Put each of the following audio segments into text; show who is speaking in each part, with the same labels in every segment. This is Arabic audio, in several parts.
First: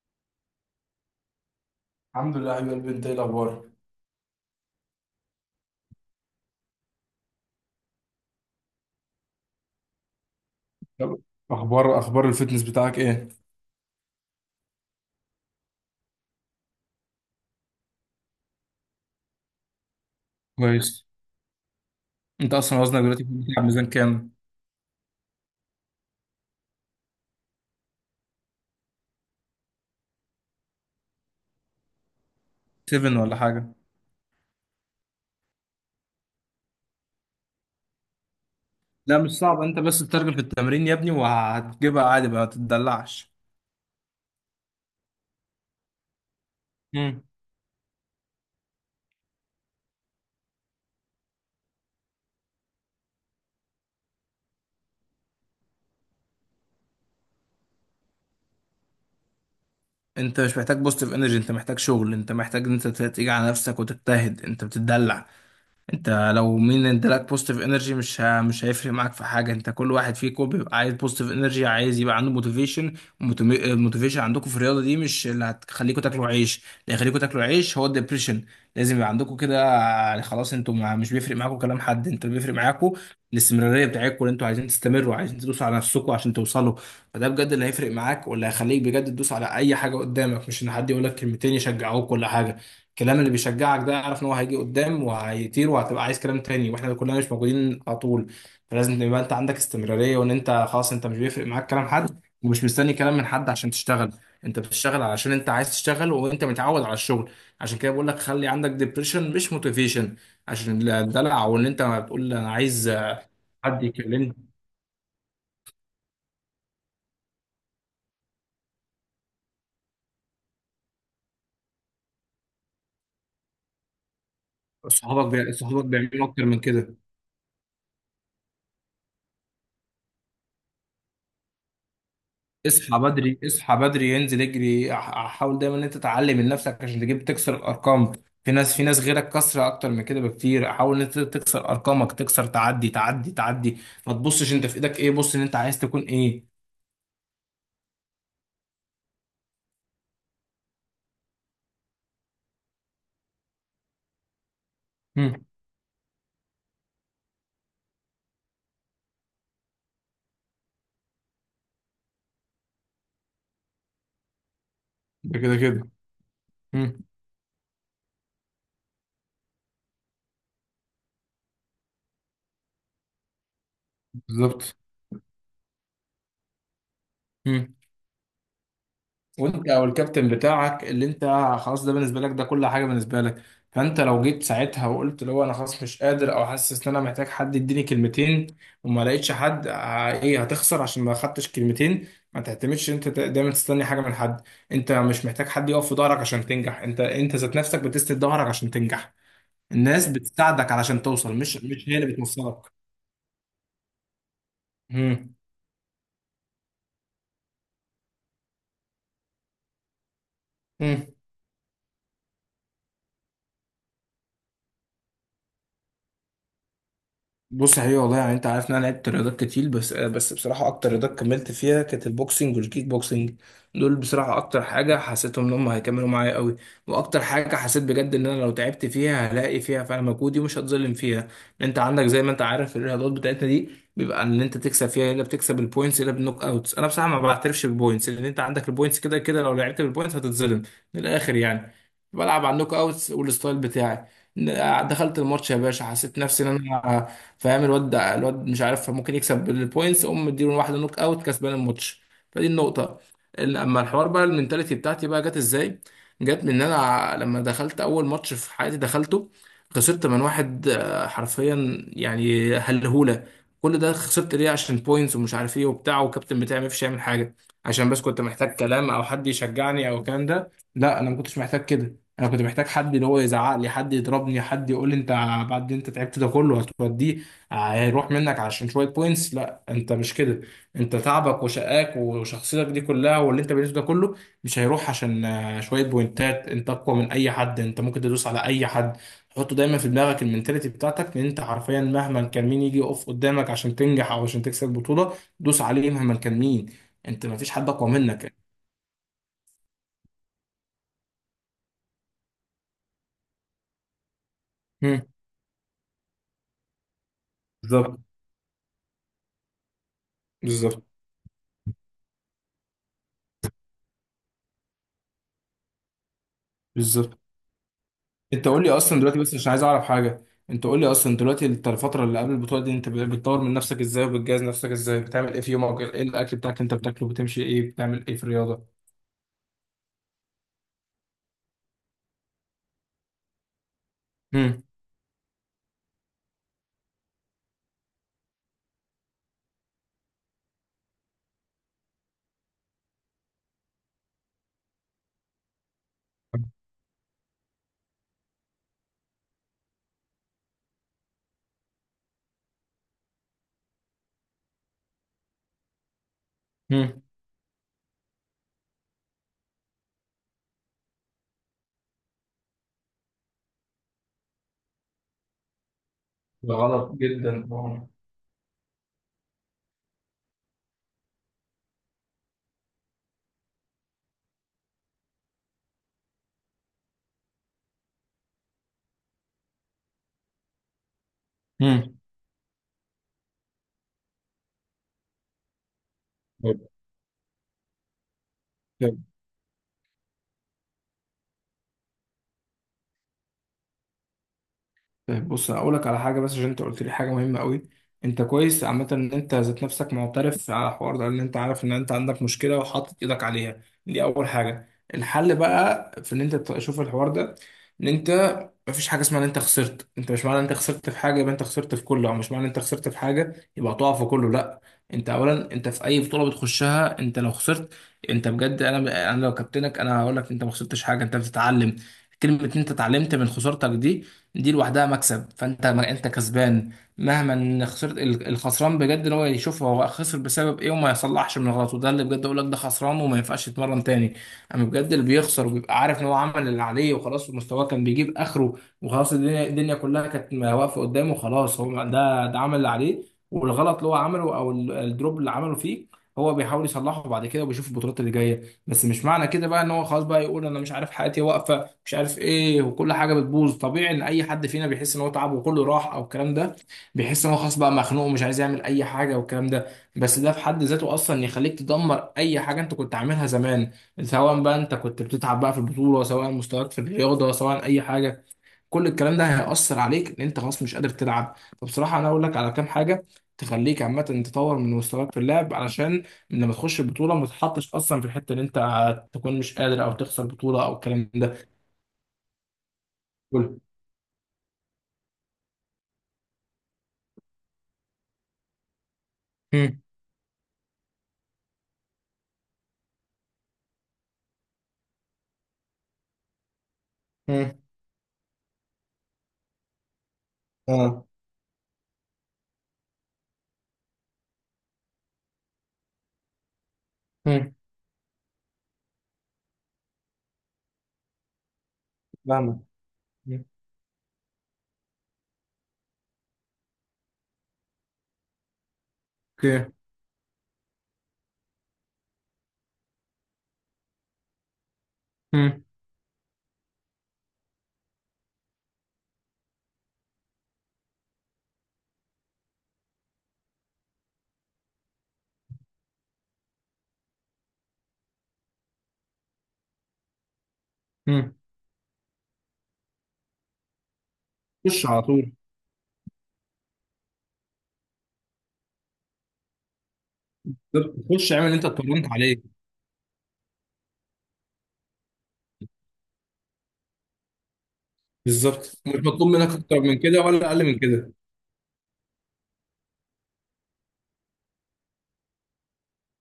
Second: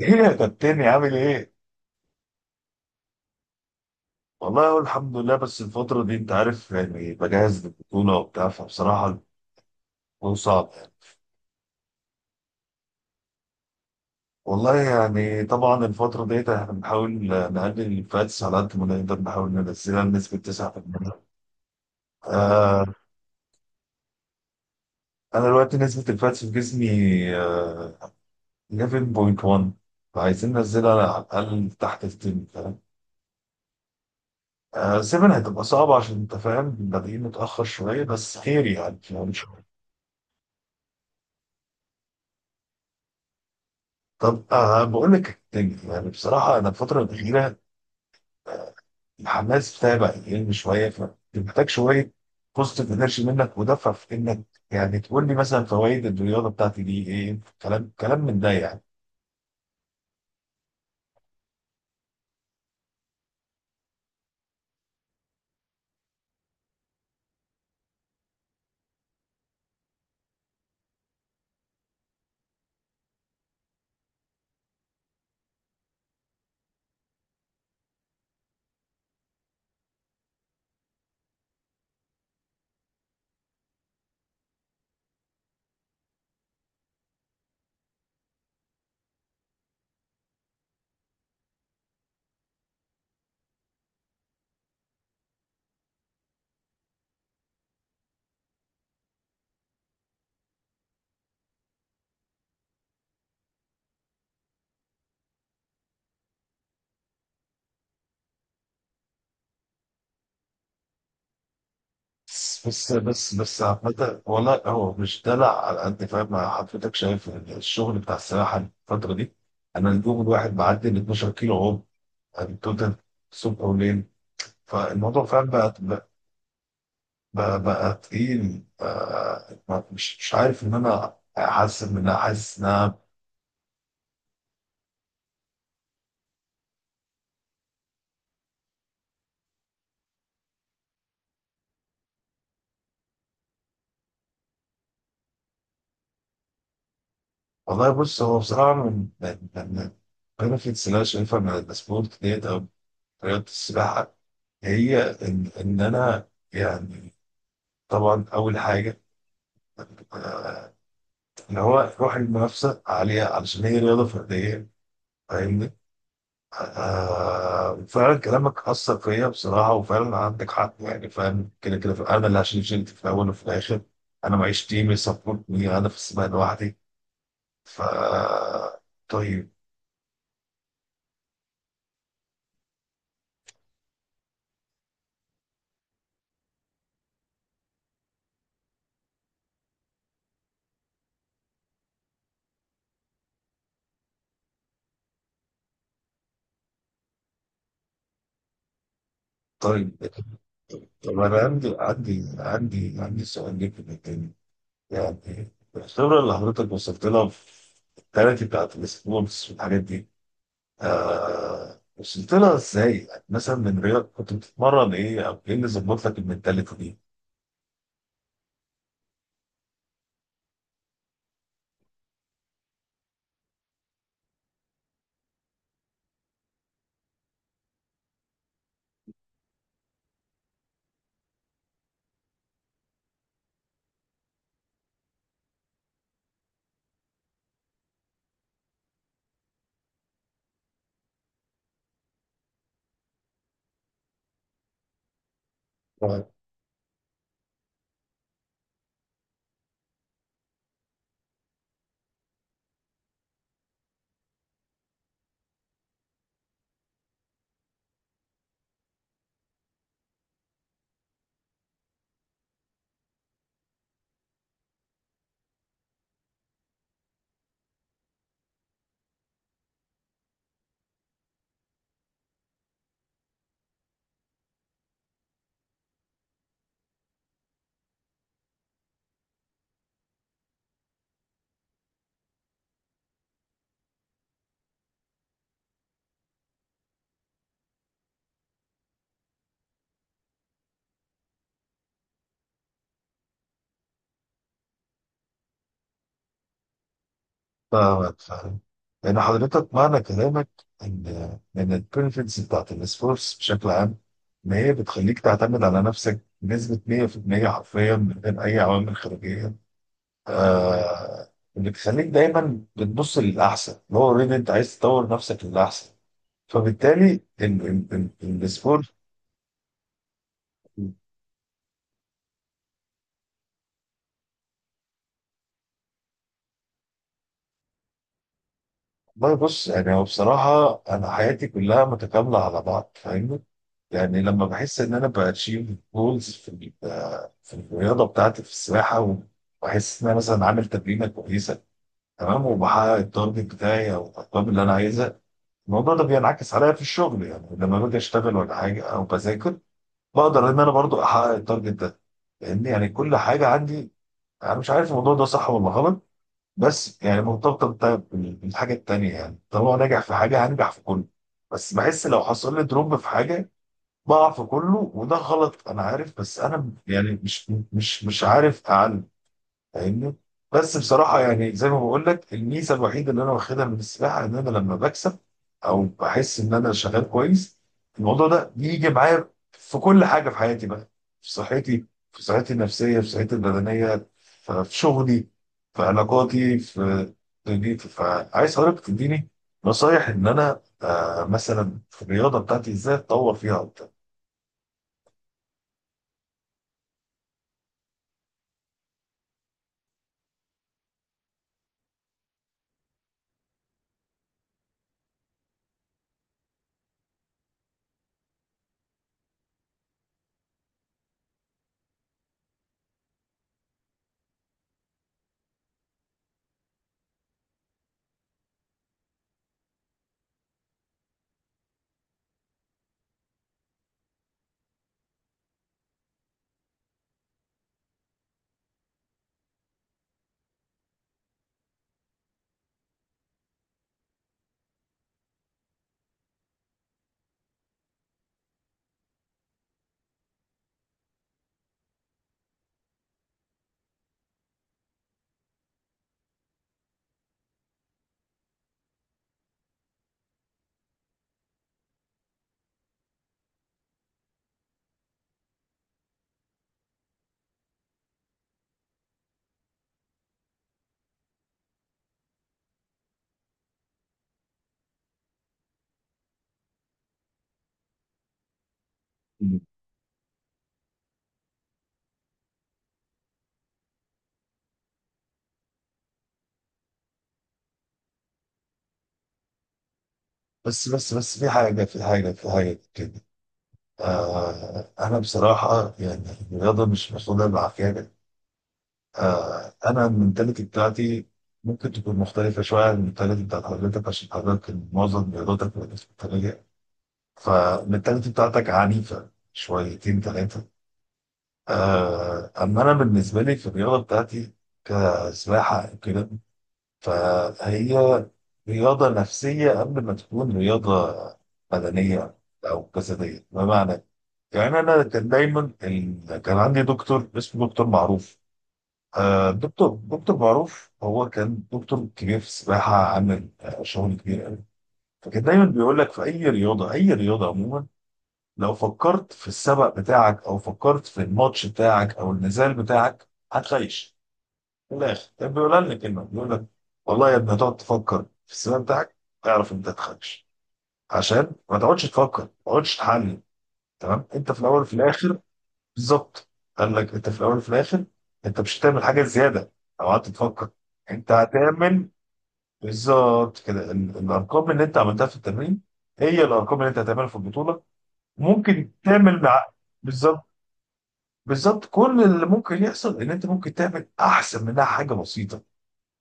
Speaker 1: ايه يا كابتن عامل ايه؟
Speaker 2: الحمد لله يا حبيب قلبي، انت ايه الاخبار؟
Speaker 1: والله اقول الحمد لله، بس الفترة دي انت عارف، يعني بجهز للبطولة وبتاع، فبصراحة الموضوع صعب.
Speaker 2: طب، اخبار الفتنس بتاعك ايه؟
Speaker 1: والله يعني طبعا الفترة ديت احنا بنحاول نقلل الفاتس على قد ما نقدر، نحاول ننزلها لنسبة
Speaker 2: كويس.
Speaker 1: 9%.
Speaker 2: انت اصلا
Speaker 1: آه،
Speaker 2: وزنك دلوقتي بتلعب ميزان كام؟
Speaker 1: انا دلوقتي نسبة الفاتس في جسمي آه 11.1. فعايزين ننزلها على الأقل تحت ال 10، فاهم؟
Speaker 2: 7 ولا حاجه؟
Speaker 1: آه، 7 هتبقى صعبة عشان انت فاهم، بادئين متأخر شوية بس خير يعني،
Speaker 2: لا مش
Speaker 1: فاهم؟
Speaker 2: صعب، انت بس تترجم في التمرين يا ابني وهتجيبها عادي بقى، ما تتدلعش.
Speaker 1: طب بقول لك، يعني بصراحه انا الفتره
Speaker 2: امم
Speaker 1: الاخيره الحماس بتاعي بقى يقل شويه، فمحتاج شويه بوزيتيف انرجي منك ودفع في انك، يعني تقول لي مثلا فوائد الرياضه بتاعتي دي ايه، كلام كلام من ده يعني.
Speaker 2: انت مش محتاج بوزيتيف انرجي، انت محتاج شغل، انت محتاج ان انت تيجي على نفسك وتجتهد، انت بتتدلع. انت لو مين انت لك بوزيتيف انرجي مش هيفرق معاك في حاجه. انت كل واحد فيكم بيبقى عايز بوزيتيف انرجي، عايز يبقى عنده موتيفيشن. الموتيفيشن عندكم في الرياضه دي مش اللي هتخليكم تاكلوا عيش، اللي هيخليكم تاكلوا عيش هو الدبريشن. لازم يبقى عندكم كده، يعني خلاص انتوا ما... مش بيفرق معاكم كلام حد، انتوا بيفرق معاكم الاستمراريه بتاعتكم، اللي انتوا عايزين تستمروا، عايزين تدوسوا على نفسكم عشان توصلوا. فده بجد اللي هيفرق معاك واللي هيخليك بجد تدوس على اي حاجه قدامك، مش ان حد يقول لك كلمتين يشجعوك ولا حاجه. الكلام اللي بيشجعك ده اعرف ان هو هيجي قدام وهيطير وهتبقى عايز كلام تاني، واحنا كلنا مش موجودين على طول. فلازم يبقى انت عندك استمرارية، وان انت خلاص انت مش بيفرق معاك كلام حد ومش مستني كلام من حد عشان تشتغل. انت بتشتغل علشان انت عايز تشتغل، وانت متعود على الشغل. عشان كده بقول لك خلي عندك ديبريشن مش موتيفيشن، عشان الدلع وان انت ما بتقول انا
Speaker 1: بس
Speaker 2: عايز
Speaker 1: بس بس بس
Speaker 2: حد
Speaker 1: عامة،
Speaker 2: يكلمني.
Speaker 1: والله هو مش دلع على قد فاهم. مع حضرتك شايف الشغل بتاع السباحه الفتره دي، انا اليوم الواحد بعدي ال 12 كيلو عوم، يعني توتال، الصبح وليل. فالموضوع فاهم بقى.
Speaker 2: صحابك بيعملوا اكتر من كده.
Speaker 1: بقى تقيل بقى، مش عارف ان انا احسن منها، حاسس انها.
Speaker 2: اصحى بدري، اصحى بدري، انزل اجري، حاول دايما ان انت تعلم من نفسك عشان تجيب تكسر الارقام. في ناس غيرك كسره اكتر من كده بكتير، حاول ان انت تكسر ارقامك، تكسر، تعدي تعدي تعدي. ما تبصش انت في ايدك ايه، بص ان انت عايز تكون ايه.
Speaker 1: والله بص، هو بصراحه من البنفيتس اللي انا شايفها من السبورت ديت، او رياضه السباحه، هي
Speaker 2: مم.
Speaker 1: ان انا يعني طبعا اول حاجه، آه، اللي هو روح المنافسه عليها علشان هي رياضه فرديه،
Speaker 2: ده كده
Speaker 1: فاهمني.
Speaker 2: كده. مم.
Speaker 1: آه، فعلا كلامك أثر فيا بصراحة، وفعلا عندك حق يعني، فاهم كده كده. أنا اللي هشيل شيلتي في الأول وفي الآخر، أنا معيش
Speaker 2: بالظبط.
Speaker 1: تيم يسبورتني، أنا في السباق لوحدي.
Speaker 2: مم.
Speaker 1: ف طيب،
Speaker 2: وانت او الكابتن بتاعك اللي انت خلاص، ده بالنسبه لك، ده كل حاجه بالنسبه لك. فانت لو جيت ساعتها وقلت لو انا خلاص مش قادر او حاسس ان انا محتاج حد يديني كلمتين وما لقيتش حد ايه، هتخسر عشان ما خدتش كلمتين؟ ما تعتمدش انت دايما تستني حاجه من حد. انت مش محتاج حد يقف في ظهرك عشان تنجح، انت ذات نفسك بتسند ظهرك عشان تنجح.
Speaker 1: طيب.
Speaker 2: الناس بتساعدك علشان
Speaker 1: طب
Speaker 2: توصل،
Speaker 1: أنا
Speaker 2: مش
Speaker 1: عندي
Speaker 2: مش هي اللي
Speaker 1: عندي
Speaker 2: بتوصلك.
Speaker 1: عندي عندي سؤال ليك في التاني، يعني الخبرة اللي حضرتك وصلت لها في التالتي بتاعت السبورتس والحاجات دي،
Speaker 2: امم
Speaker 1: آه وصلت لها إزاي؟ يعني مثلا من رياضة كنت بتتمرن إيه، أو إيه اللي ظبط لك المنتاليتي دي؟
Speaker 2: بص حقيقي والله، يعني انت عارف ان انا لعبت رياضات كتير، بس بصراحه اكتر رياضات كملت فيها كانت البوكسنج والكيك بوكسنج. دول بصراحه اكتر حاجه حسيتهم ان هم هيكملوا معايا قوي، واكتر حاجه حسيت بجد ان انا لو تعبت فيها هلاقي فيها فعلا مجهودي ومش هتظلم فيها. انت عندك زي ما انت عارف الرياضات بتاعتنا دي بيبقى ان انت تكسب فيها الا بتكسب البوينتس الا بالنوك اوتس. انا بصراحه ما بعترفش بالبوينتس، لان انت عندك البوينتس كده كده لو لعبت بالبوينتس هتتظلم، من الاخر يعني. بلعب على النوك اوتس والستايل بتاعي. دخلت الماتش يا باشا، حسيت نفسي ان انا فاهم الواد ده، الواد مش عارف ممكن يكسب بالبوينتس، قوم مديله واحده نوك اوت كسبان الماتش. فدي النقطه. اما الحوار بقى المنتاليتي بتاعتي بقى جت ازاي؟ جت من ان انا لما دخلت اول ماتش في حياتي دخلته، خسرت من واحد حرفيا يعني هلهوله. كل ده خسرت ليه؟ عشان بوينتس ومش عارف ايه وبتاع، والكابتن بتاعي ما فيش يعمل حاجه، عشان بس كنت محتاج كلام او حد يشجعني او الكلام ده. لا انا ما كنتش محتاج كده، انا كنت محتاج حد اللي هو يزعق لي، حد يضربني، حد يقول لي انت بعد انت تعبت ده كله هتوديه؟ هيروح منك عشان شويه بوينتس؟ لا انت مش كده. انت تعبك وشقاك وشخصيتك دي كلها واللي انت بنيته ده كله مش هيروح عشان شويه بوينتات. انت اقوى من اي حد، انت ممكن تدوس على اي حد. حطه دايما في دماغك المنتاليتي بتاعتك ان انت حرفيا مهما كان مين يجي يقف قدامك عشان تنجح او عشان تكسب بطوله، دوس عليه مهما كان مين. انت مفيش حد اقوى
Speaker 1: فاهمك
Speaker 2: منك.
Speaker 1: فاهم، لأن حضرتك معنى كلامك إن إن البنفيتس بتاعت السبورتس بشكل عام، إن هي
Speaker 2: مم.
Speaker 1: بتخليك تعتمد على نفسك بنسبة 100% حرفيا
Speaker 2: بالظبط.
Speaker 1: من غير أي عوامل خارجية.
Speaker 2: بالظبط.
Speaker 1: آه، اللي بتخليك دايما بتبص للأحسن، اللي هو أوريدي أنت عايز تطور نفسك للأحسن. فبالتالي
Speaker 2: بالظبط.
Speaker 1: ال-
Speaker 2: انت قول لي
Speaker 1: السبورت.
Speaker 2: اصلا دلوقتي بس عشان عايز اعرف حاجه. انت قول لي اصلا دلوقتي الفتره اللي قبل البطوله دي انت بتطور من نفسك ازاي وبتجهز نفسك ازاي؟ بتعمل ايه في يومك؟ ايه الاكل بتاعك اللي انت بتاكله؟ بتمشي ايه؟ بتعمل ايه في الرياضه؟
Speaker 1: والله بص، يعني هو بصراحة أنا حياتي كلها متكاملة على بعض، فاهمني. يعني لما
Speaker 2: امم.
Speaker 1: بحس ان انا باتشيف جولز في الرياضه بتاعتي في السباحه، وبحس ان انا مثلا عامل تمرينه كويسه، تمام، وبحقق التارجت بتاعي او الارقام اللي انا عايزها، الموضوع ده بينعكس عليا في الشغل، يعني لما باجي اشتغل ولا حاجه او بذاكر، بقدر ان انا برضو احقق التارجت ده، لان يعني كل حاجه عندي، انا مش عارف الموضوع ده صح ولا غلط، بس
Speaker 2: امم.
Speaker 1: يعني مرتبطه بالحاجه التانيه، يعني طالما ناجح في حاجه هنجح في كله. بس بحس لو حصل لي دروب في حاجه، بقع في كله، وده غلط انا عارف، بس
Speaker 2: ده
Speaker 1: انا
Speaker 2: غلط
Speaker 1: يعني
Speaker 2: جدا.
Speaker 1: مش عارف اعلم، فاهمني. بس بصراحه يعني زي ما بقول لك، الميزه الوحيده اللي انا واخدها من السباحه ان انا لما بكسب او بحس ان انا شغال كويس، الموضوع ده بيجي معايا في كل حاجه في حياتي بقى، في صحتي،
Speaker 2: امم.
Speaker 1: في صحتي النفسيه، في صحتي البدنيه، في شغلي، في علاقاتي،
Speaker 2: طيب.
Speaker 1: في دنيتي، فعايز حضرتك
Speaker 2: طيب.
Speaker 1: تديني نصايح ان انا مثلا في الرياضه بتاعتي ازاي اتطور فيها اكتر.
Speaker 2: طيب، بص اقول لك على حاجه، بس عشان انت قلت لي حاجه مهمه قوي. انت كويس عامه ان انت ذات نفسك معترف على الحوار ده، ان انت عارف ان انت عندك مشكله وحاطط ايدك عليها، دي اول حاجه. الحل بقى في ان انت تشوف الحوار ده، ان انت مفيش حاجه اسمها ان انت خسرت، انت مش معنى ان انت خسرت في حاجه يبقى انت خسرت في كله، او مش معنى ان انت خسرت في حاجه يبقى هتقع في كله، لا. انت اولا انت في اي بطوله بتخشها انت لو خسرت، انت بجد انا لو كابتنك انا هقول لك انت ما خسرتش حاجه، انت بتتعلم. كلمه ان انت اتعلمت من خسارتك دي، دي لوحدها مكسب، فانت ما انت كسبان. مهما ان خسرت الخسران بجد ان هو يشوف هو خسر بسبب ايه وما يصلحش من غلطه، ده اللي بجد اقول لك ده خسران وما ينفعش يتمرن تاني. اما بجد اللي بيخسر وبيبقى عارف ان هو عمل اللي عليه وخلاص، مستواه كان بيجيب اخره وخلاص، الدنيا كلها كانت واقفه قدامه خلاص، هو ده عمل اللي عليه. والغلط اللي هو عمله او الدروب اللي عمله فيه هو بيحاول يصلحه بعد كده وبيشوف البطولات اللي جايه. بس مش معنى كده بقى ان هو خلاص بقى يقول انا مش عارف، حياتي واقفه، مش عارف ايه، وكل حاجه بتبوظ. طبيعي ان اي حد فينا بيحس ان هو تعب وكله راح او الكلام ده، بيحس ان هو خلاص بقى مخنوق ومش عايز يعمل اي حاجه والكلام ده. بس ده في حد ذاته اصلا يخليك تدمر اي حاجه انت كنت عاملها زمان، سواء بقى انت كنت بتتعب بقى في البطوله، سواء مستواك في الرياضه، سواء اي حاجه. كل الكلام ده هيأثر عليك ان انت خلاص مش قادر تلعب. فبصراحة انا اقول لك على كام حاجة تخليك عامة تطور من مستواك في اللعب، علشان لما تخش البطولة ما تتحطش اصلا في الحتة ان انت تكون مش قادر او تخسر بطولة او
Speaker 1: بس
Speaker 2: الكلام
Speaker 1: بس
Speaker 2: ده.
Speaker 1: بس، في حاجة كده،
Speaker 2: قول.
Speaker 1: آه أنا بصراحة يعني الرياضة مش محسوبة بالعافية. آه
Speaker 2: مم.
Speaker 1: أنا المنتاليتي بتاعتي ممكن تكون مختلفة شوية عن المنتاليتي بتاعت حضرتك عشان حضرتك معظم رياضتك مختلفة،
Speaker 2: مم.
Speaker 1: فالمنتاليتي بتاعتك عنيفة شويتين ثلاثة.
Speaker 2: اه.
Speaker 1: آه، أما أنا بالنسبة لي في الرياضة بتاعتي، كسباحة أو كده،
Speaker 2: مم.
Speaker 1: فهي رياضة نفسية قبل ما تكون رياضة بدنية
Speaker 2: فاهمك.
Speaker 1: أو
Speaker 2: مم.
Speaker 1: جسدية. بمعنى، يعني انا كان دايما كان عندي دكتور اسمه دكتور معروف. آه،
Speaker 2: اوكي.
Speaker 1: دكتور معروف هو كان دكتور كبير في السباحه، عامل شغل كبير قوي. فكان
Speaker 2: مم.
Speaker 1: دايما بيقول لك في اي رياضه اي رياضه عموما، لو فكرت في السبق بتاعك او فكرت في الماتش بتاعك او النزال بتاعك، هتخيش. من الاخر كان بيقول لنا كلمه، بيقول لك والله يا ابني هتقعد تفكر في السباق بتاعك، اعرف انت هتخيش.
Speaker 2: مم.
Speaker 1: عشان ما تقعدش تفكر، ما تقعدش تحلل. تمام، انت في الاول
Speaker 2: خش
Speaker 1: وفي
Speaker 2: على طول.
Speaker 1: الاخر. بالظبط. قال لك انت في الاول وفي الاخر، انت مش هتعمل حاجه زياده او قعدت تفكر، انت
Speaker 2: خش اعمل اللي انت اتمرنت
Speaker 1: هتعمل.
Speaker 2: عليه.
Speaker 1: بالظبط كده، الارقام اللي انت عملتها في التمرين هي الارقام اللي انت هتعملها في البطوله.
Speaker 2: بالظبط
Speaker 1: ممكن
Speaker 2: مش مطلوب
Speaker 1: تعمل
Speaker 2: منك
Speaker 1: مع،
Speaker 2: اكتر من كده ولا
Speaker 1: بالظبط،
Speaker 2: اقل من كده.
Speaker 1: بالظبط كل اللي ممكن يحصل ان انت ممكن تعمل احسن منها حاجه بسيطه،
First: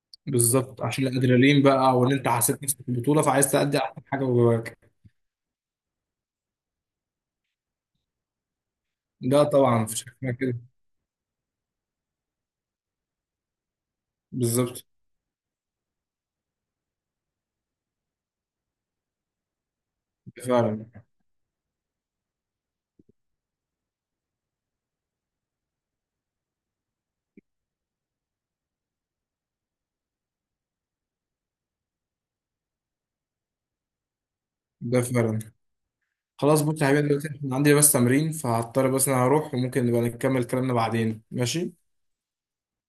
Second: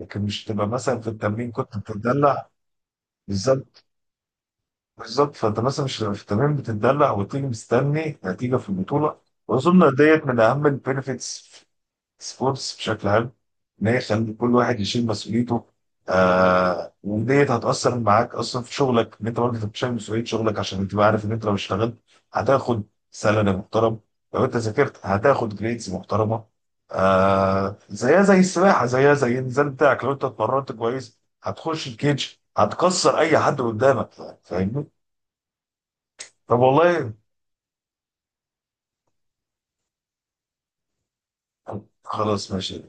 Speaker 1: لكن مش تبقى
Speaker 2: بالظبط،
Speaker 1: مثلا
Speaker 2: عشان
Speaker 1: في التمرين
Speaker 2: الادرينالين
Speaker 1: كنت
Speaker 2: بقى وان انت
Speaker 1: بتتدلع.
Speaker 2: حسيت نفسك في البطوله فعايز تأدي
Speaker 1: بالظبط.
Speaker 2: احسن حاجه جواك.
Speaker 1: بالظبط، فانت مثلا مش هتبقى في التمرين بتتدلع وتيجي مستني نتيجه في البطوله.
Speaker 2: لا طبعا
Speaker 1: واظن
Speaker 2: مفيش حاجة
Speaker 1: ديت
Speaker 2: اسمها
Speaker 1: من
Speaker 2: كده.
Speaker 1: اهم البينفيتس سبورتس بشكل عام، ان هي تخلي كل واحد
Speaker 2: بالظبط.
Speaker 1: يشيل مسؤوليته. آه وديت هتأثر معاك اصلا في شغلك، ان انت برضه بتشيل مسؤولية
Speaker 2: ده
Speaker 1: شغلك، عشان
Speaker 2: فعلا.
Speaker 1: انت عارف ان انت لو اشتغلت هتاخد سالري محترم، لو انت ذاكرت هتاخد جريدز محترمة، آه زيها زي السباحة، زيها زي النزال بتاعك، لو انت اتمرنت كويس هتخش الكيج، هتكسر اي حد قدامك، فاهمني؟
Speaker 2: ده فعلا.
Speaker 1: طب
Speaker 2: خلاص بص يا حبيبي،
Speaker 1: والله،
Speaker 2: دلوقتي احنا عندي بس تمرين فهضطر بس انا هروح، وممكن نبقى نكمل كلامنا بعدين، ماشي؟
Speaker 1: خلاص ماشي.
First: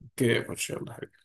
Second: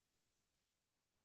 Speaker 2: اوكي يا باشا، يلا.